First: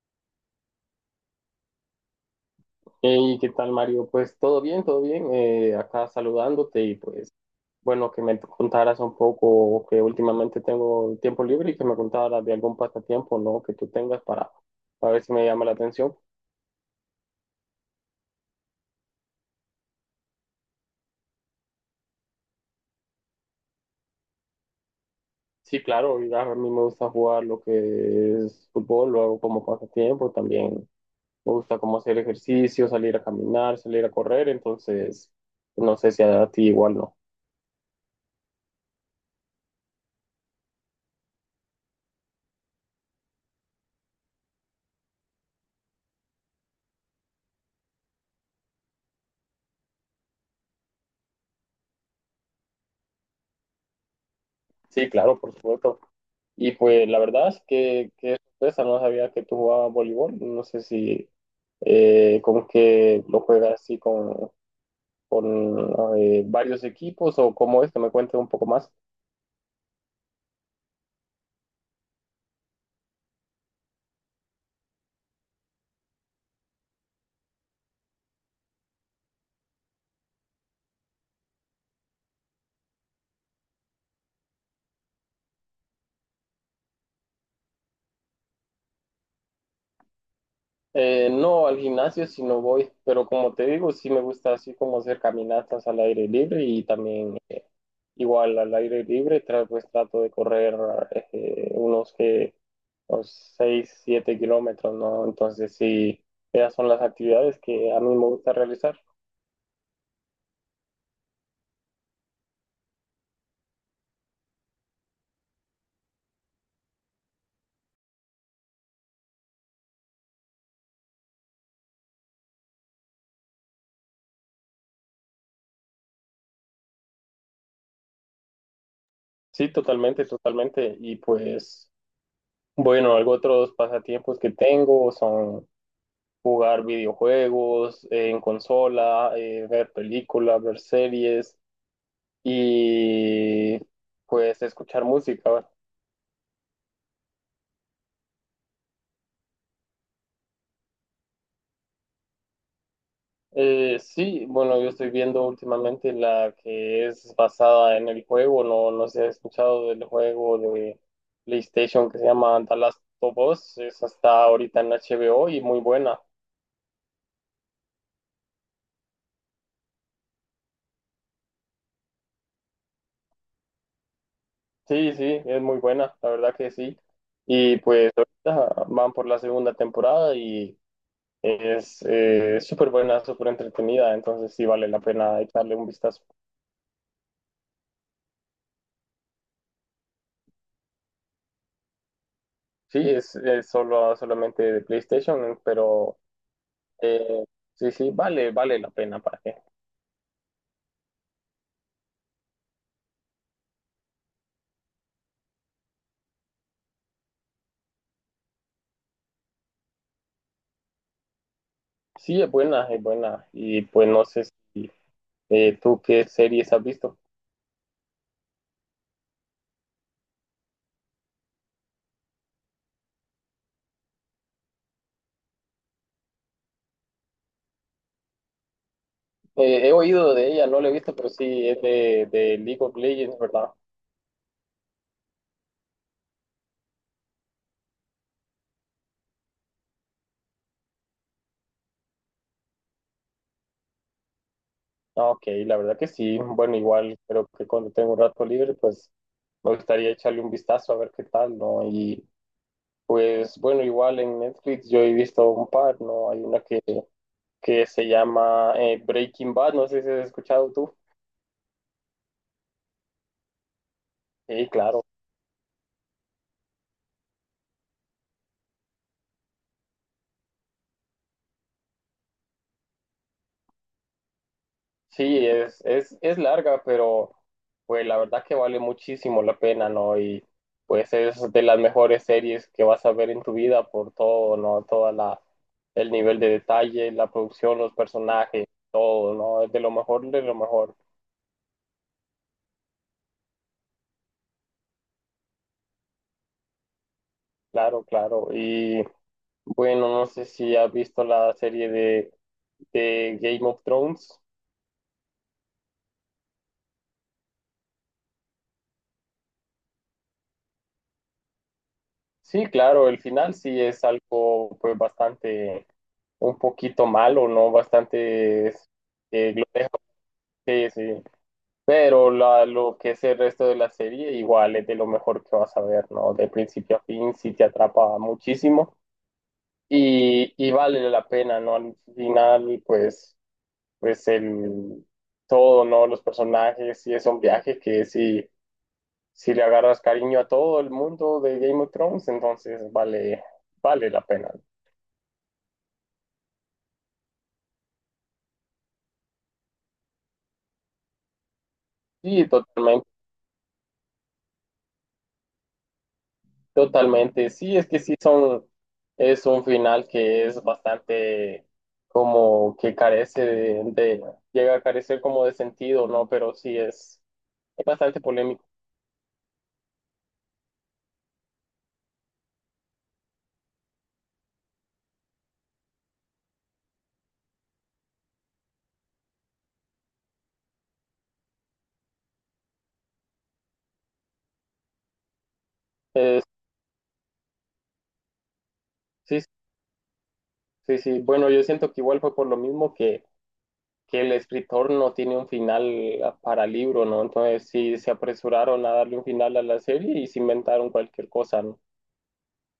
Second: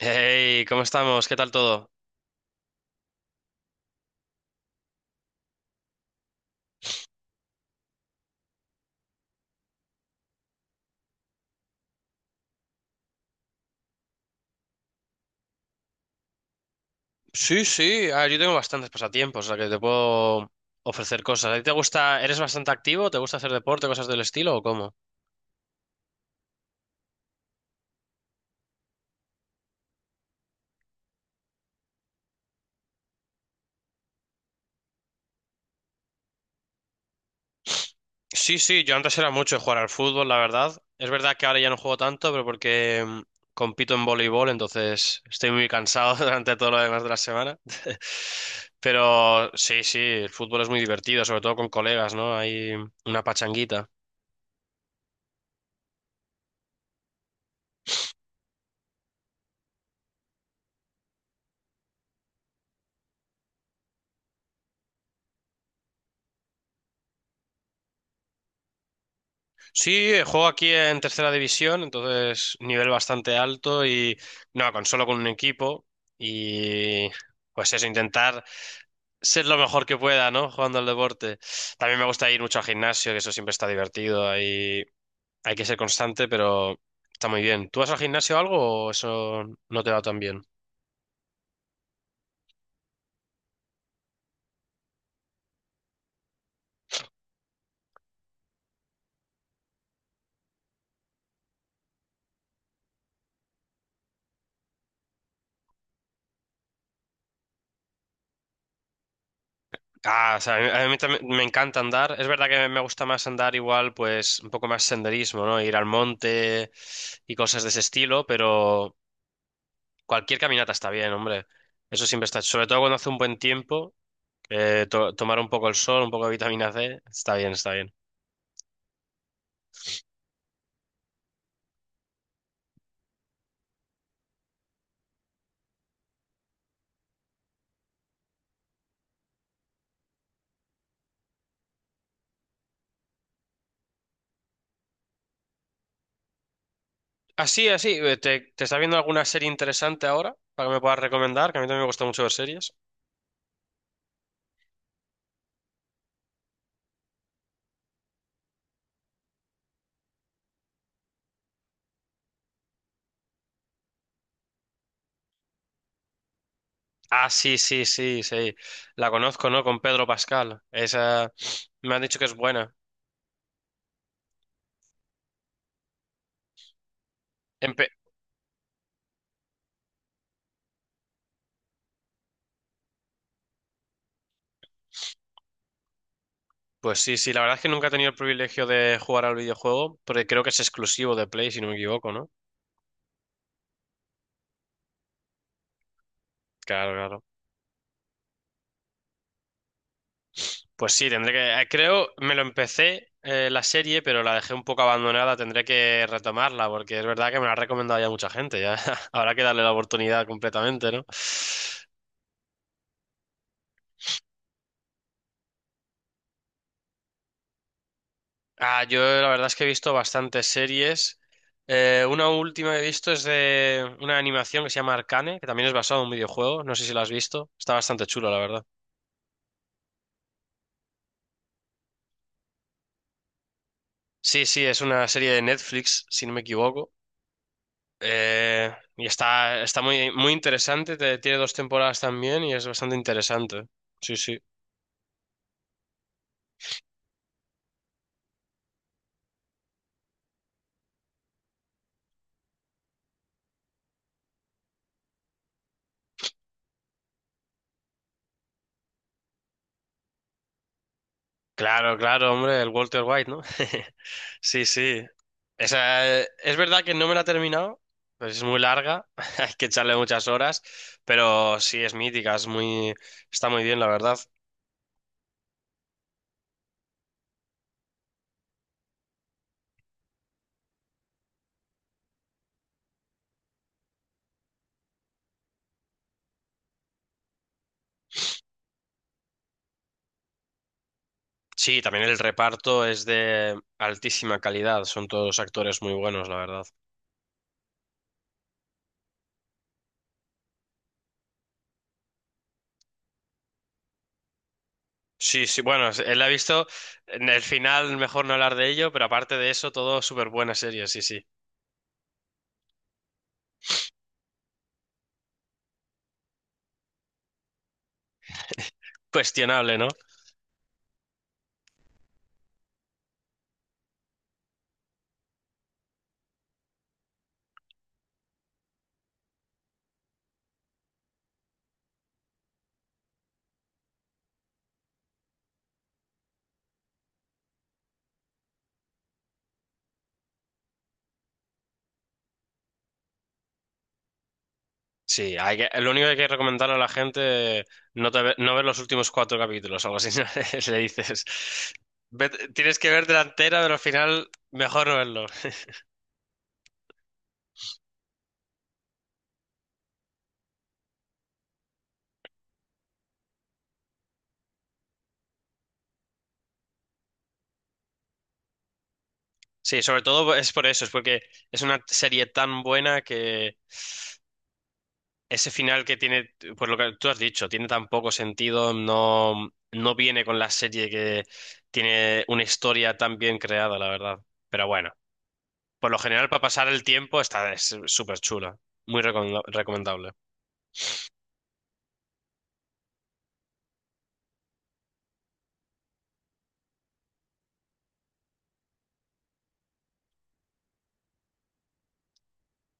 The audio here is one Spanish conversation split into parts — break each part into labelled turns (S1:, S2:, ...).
S1: Hey, ¿cómo estamos? ¿Qué tal todo?
S2: Hey, ¿qué tal, Mario? Pues todo bien, todo bien. Acá saludándote y pues bueno, que me contaras un poco que últimamente tengo tiempo libre y que me contaras de algún pasatiempo, ¿no? Que tú tengas para ver si me llama la atención.
S1: Sí, sí, yo tengo bastantes pasatiempos, o sea que te puedo ofrecer cosas. ¿A ti te gusta, eres bastante activo? ¿Te gusta hacer deporte, cosas del estilo o cómo?
S2: Sí, claro, y a mí me gusta jugar lo que es fútbol, lo hago como pasatiempo también. Me gusta como hacer ejercicio, salir a caminar, salir a correr, entonces no sé si a ti igual no.
S1: Sí, sí, yo antes era mucho de jugar al fútbol, la verdad. Es verdad que ahora ya no juego tanto, pero porque compito en voleibol, entonces estoy muy cansado durante todo lo demás de la semana. Pero sí, sí, el fútbol es muy divertido, sobre todo con colegas, ¿no? Hay una pachanguita.
S2: Sí, claro, por supuesto. Y pues la verdad es que sorpresa, no sabía que tú jugabas voleibol, no sé si como que lo juegas así con varios equipos o cómo es, que me cuentes un poco más.
S1: Sí, juego aquí en tercera división, entonces nivel bastante alto y no, con solo con un equipo y pues eso, intentar ser lo mejor que pueda, ¿no? Jugando al deporte. También me gusta ir mucho al gimnasio, que eso siempre está divertido, ahí hay que ser constante, pero está muy bien. ¿Tú vas al gimnasio o algo o eso no te va tan bien?
S2: No al gimnasio si no voy, pero como te digo, sí me gusta así como hacer caminatas al aire libre y también igual al aire libre, pues trato de correr eh, unos que unos 6 7 kilómetros, ¿no? Entonces sí, esas son las actividades que a mí me gusta realizar.
S1: Ah, o sea, a mí también me encanta andar. Es verdad que me gusta más andar igual, pues un poco más senderismo, ¿no? Ir al monte y cosas de ese estilo, pero... Cualquier caminata está bien, hombre. Eso siempre está. Sobre todo cuando hace un buen tiempo, tomar un poco el sol, un poco de vitamina C, está bien, está bien.
S2: Sí, totalmente, totalmente. Y pues, bueno, algo otros pasatiempos que tengo son jugar videojuegos en consola, ver películas, ver series y pues escuchar música.
S1: Así, así, te estás viendo alguna serie interesante ahora para que me puedas recomendar? Que a mí también me gusta mucho ver series.
S2: Sí, bueno, yo estoy viendo últimamente la que es basada en el juego, no, no sé si has escuchado del juego de PlayStation que se llama The Last of Us, esa está ahorita en HBO y muy buena.
S1: Ah, sí, sí, sí, sí. La conozco, ¿no? Con Pedro Pascal. Esa me han dicho que es buena.
S2: Sí, sí, es muy buena, la verdad que sí. Y
S1: Empe-
S2: pues ahorita van por la segunda temporada y es súper buena, súper entretenida, entonces sí vale la pena echarle un vistazo.
S1: pues sí, sí, la verdad es que nunca he tenido el privilegio de jugar al videojuego, porque creo que es exclusivo de Play, si no me equivoco, ¿no?
S2: Sí, es solo, solamente de PlayStation, pero
S1: Claro, claro.
S2: eh, sí, sí, vale la pena para qué.
S1: Pues sí, tendré que. Creo, me lo empecé la serie, pero la dejé un poco abandonada. Tendré que retomarla, porque es verdad que me la ha recomendado ya mucha gente. Ya habrá que darle la oportunidad completamente, ¿no?
S2: Sí, es buena, es buena. Y pues no sé si tú qué series has visto.
S1: Ah, yo la verdad es que he visto bastantes series. Una última que he visto es de una animación que se llama Arcane, que también es basado en un videojuego. No sé si la has visto. Está bastante chulo, la verdad.
S2: He oído de ella, no la he visto, pero sí es de League of Legends, ¿verdad?
S1: Sí, sí, es una serie de Netflix, si no me equivoco. Y está, está muy, muy interesante, tiene dos temporadas también y es bastante interesante. Sí, sí.
S2: Ah, Ok, la verdad que sí. Bueno, igual creo que cuando tengo un rato libre, pues me gustaría echarle un vistazo a ver qué tal, ¿no? Y pues bueno, igual en Netflix yo he visto un par, ¿no? Hay una que se llama Breaking Bad, no sé si has escuchado tú.
S1: Claro, claro, hombre, el Walter White, ¿no? Sí,
S2: Sí,
S1: sí.
S2: claro.
S1: Esa, es verdad que no me la he terminado, pues es muy larga, hay que echarle muchas horas, pero sí, es mítica, es muy, está muy bien, la verdad.
S2: Sí, es larga, pero pues la verdad que vale muchísimo la pena, ¿no? Y pues es de las mejores series que vas a ver en tu vida por todo, ¿no? El nivel de detalle, la producción, los personajes, todo, ¿no? Es de lo mejor, de lo mejor.
S1: Sí, también el reparto es de altísima calidad, son todos actores muy buenos, la verdad.
S2: Claro, claro. Y bueno, no sé si has visto la serie de Game of Thrones.
S1: Sí, sí, bueno, él la ha visto en el final, mejor no hablar de ello, pero aparte de eso, todo súper buena serie, sí, sí.
S2: Sí, claro, el final sí es algo pues bastante un poquito malo, ¿no? Bastante
S1: Cuestionable, ¿no?
S2: glorioso, sí, sí. Pero lo que es el resto de la serie, igual es de lo mejor que vas a ver, ¿no? De principio a fin, sí te atrapa muchísimo y vale la pena, ¿no? Al final, pues, pues el todo, ¿no? Los personajes, sí es un viaje que sí, si le agarras cariño a todo el mundo de Game of Thrones, entonces vale la pena.
S1: Sí, hay que, lo único que hay que recomendar a la gente, no, no ver los últimos cuatro capítulos, algo así, ¿no? le dices.
S2: Sí,
S1: Tienes que ver
S2: totalmente.
S1: delantera, pero al final, mejor no verlo.
S2: Totalmente, sí, es que sí son, es un final que es bastante como que carece llega a carecer como de sentido, ¿no? Pero sí es bastante polémico.
S1: Sí, sobre todo es por eso, es porque es una serie tan buena que. Ese final que tiene, pues lo que tú has dicho, tiene tan poco sentido, no, no viene con la serie que tiene una historia tan bien creada, la verdad. Pero bueno, por lo general para
S2: Es-
S1: pasar el tiempo está es súper chula,
S2: sí,
S1: recomendable.
S2: sí, sí. Bueno, yo siento que igual fue por lo mismo que el escritor no tiene un final para libro, ¿no? Entonces sí se apresuraron a darle un final a la serie y se inventaron cualquier cosa, ¿no?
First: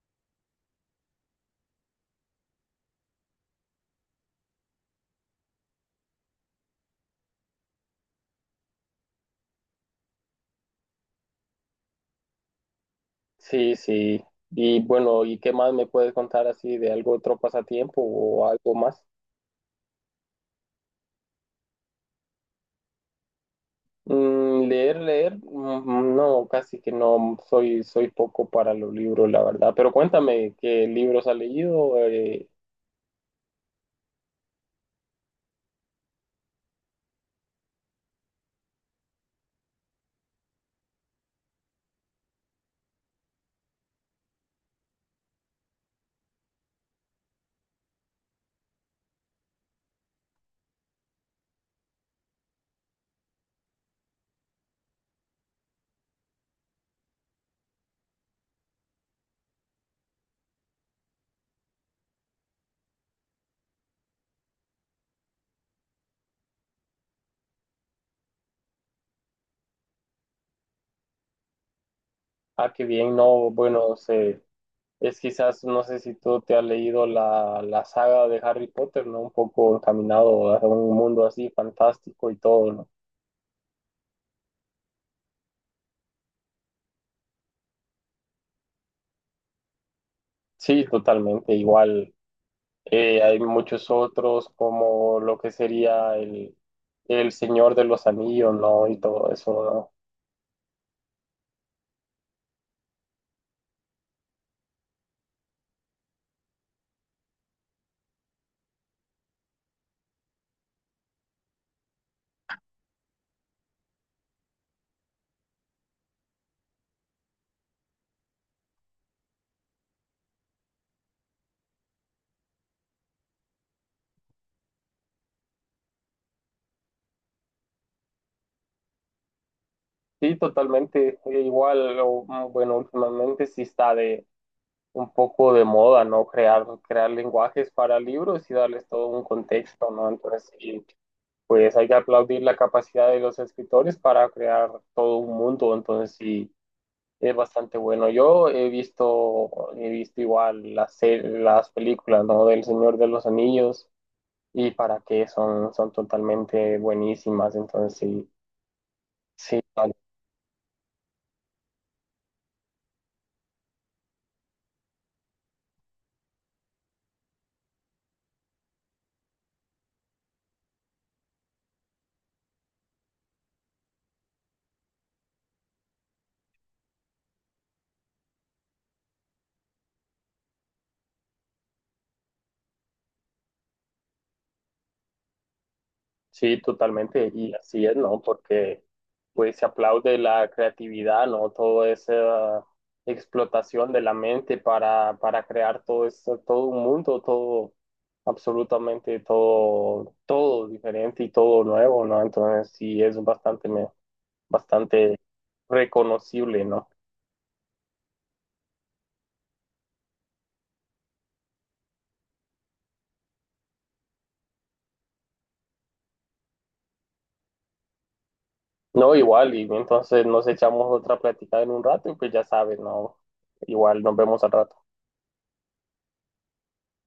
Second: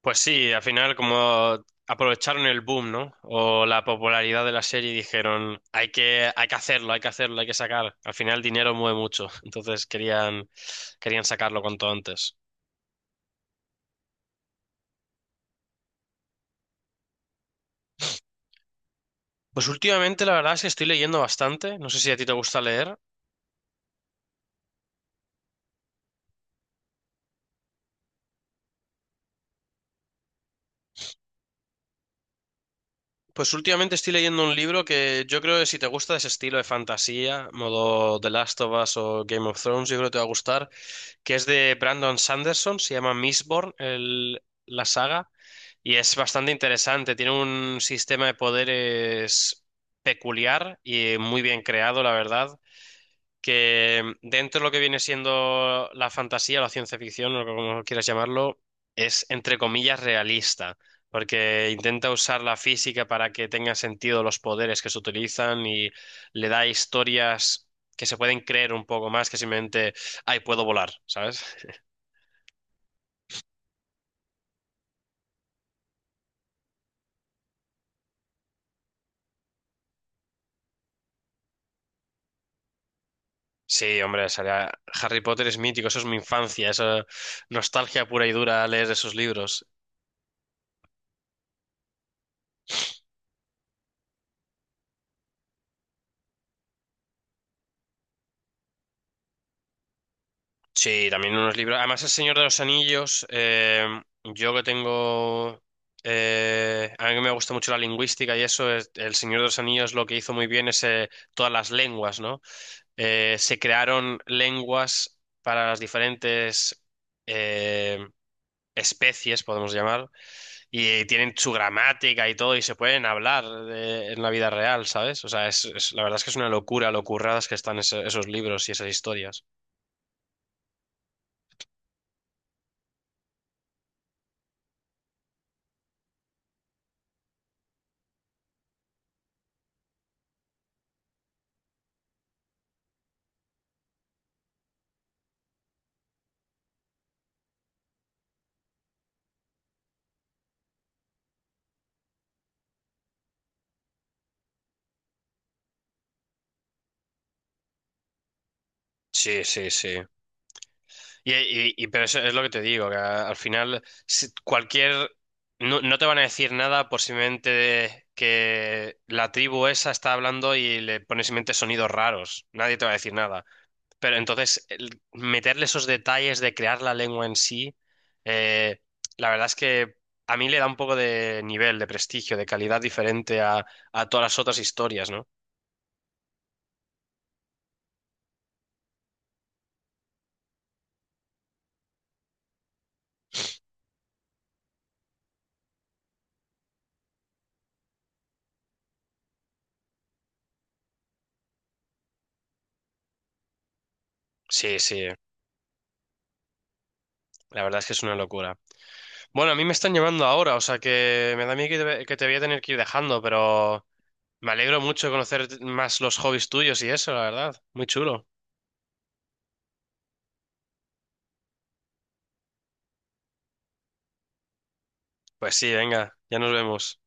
S1: Pues sí, al final como aprovecharon el boom, ¿no? O la popularidad de la serie y dijeron, hay que hacerlo, hay que hacerlo, hay que sacar. Al final el dinero mueve mucho, entonces querían, querían sacarlo cuanto antes.
S2: Sí, sí. Y bueno, ¿y qué más me puedes contar así de algo otro pasatiempo o algo más?
S1: Pues últimamente la verdad es que estoy leyendo bastante, no sé si a ti te gusta leer,
S2: Mm, leer, mm, no, casi que no, soy poco para los libros, la verdad. Pero cuéntame, ¿qué libros has leído?
S1: pues últimamente estoy leyendo un libro que yo creo que si te gusta ese estilo de fantasía, modo The Last of Us o Game of Thrones, yo creo que te va a gustar, que es de Brandon Sanderson, se llama Mistborn, la saga, y es bastante interesante, tiene un sistema de poderes peculiar y muy bien creado, la verdad. Que dentro de lo que viene siendo la fantasía, la ciencia ficción, o como quieras llamarlo, es entre comillas realista, porque intenta usar la física para que tengan sentido los poderes que se utilizan y le da historias que se pueden creer un poco más que simplemente, ay, puedo volar, ¿sabes?
S2: Ah, qué bien, no, bueno, sé, es quizás, no sé si tú te has leído la saga de Harry Potter, ¿no? Un poco encaminado a un mundo así fantástico y todo, ¿no?
S1: Sí, hombre, Harry Potter es mítico, eso es mi infancia, eso nostalgia pura y dura leer esos libros.
S2: Sí, totalmente, igual. Hay muchos otros como lo que sería el Señor de los Anillos, ¿no? Y todo eso, ¿no?
S1: Sí, también unos libros. Además, El Señor de los Anillos, yo que tengo... A mí que me gusta mucho la lingüística y eso, El Señor de los Anillos lo que hizo muy bien es todas las lenguas, ¿no? Se crearon lenguas para las diferentes eh, especies, podemos llamar, y tienen su gramática y todo, y se pueden hablar en la vida real, ¿sabes? O sea, la verdad es que es una locura lo curradas que están esos libros y esas historias.
S2: Sí, totalmente. Bueno, últimamente sí está de un poco de moda, ¿no? Crear lenguajes para libros y darles todo un contexto, ¿no? Entonces, sí, pues hay que aplaudir la capacidad de los escritores para crear todo un mundo, entonces sí, es bastante bueno. He visto igual las películas, ¿no? Del Señor de los Anillos y para qué son, son totalmente buenísimas, entonces sí.
S1: Sí,
S2: Sí,
S1: sí, sí. Y, pero eso es lo que te digo, que al final cualquier... No, no te van a decir nada por simplemente que la tribu esa está hablando y le pones simplemente sonidos raros. Nadie te va a decir nada. Pero entonces meterle esos detalles de crear la lengua en sí, eh, la verdad es que a mí le da un poco de nivel, de prestigio, de calidad diferente a todas las otras historias, ¿no?
S2: Sí, totalmente, y así es, ¿no? Porque pues se aplaude la creatividad, ¿no? Toda esa explotación de la mente para crear todo esto, todo un mundo, todo, absolutamente todo, todo diferente y todo nuevo, ¿no? Entonces sí es bastante,
S1: Sí, sí,
S2: bastante reconocible, ¿no?
S1: la verdad es que es una locura. Bueno, a mí me están llamando ahora, o sea que me da miedo que que te voy a tener que ir dejando, pero me alegro mucho de conocer más los hobbies tuyos y eso, la verdad. Muy chulo.
S2: No, igual, y entonces nos echamos otra plática en un rato y pues ya sabes, ¿no? Igual nos vemos al rato.
S1: Pues sí, venga, ya nos vemos.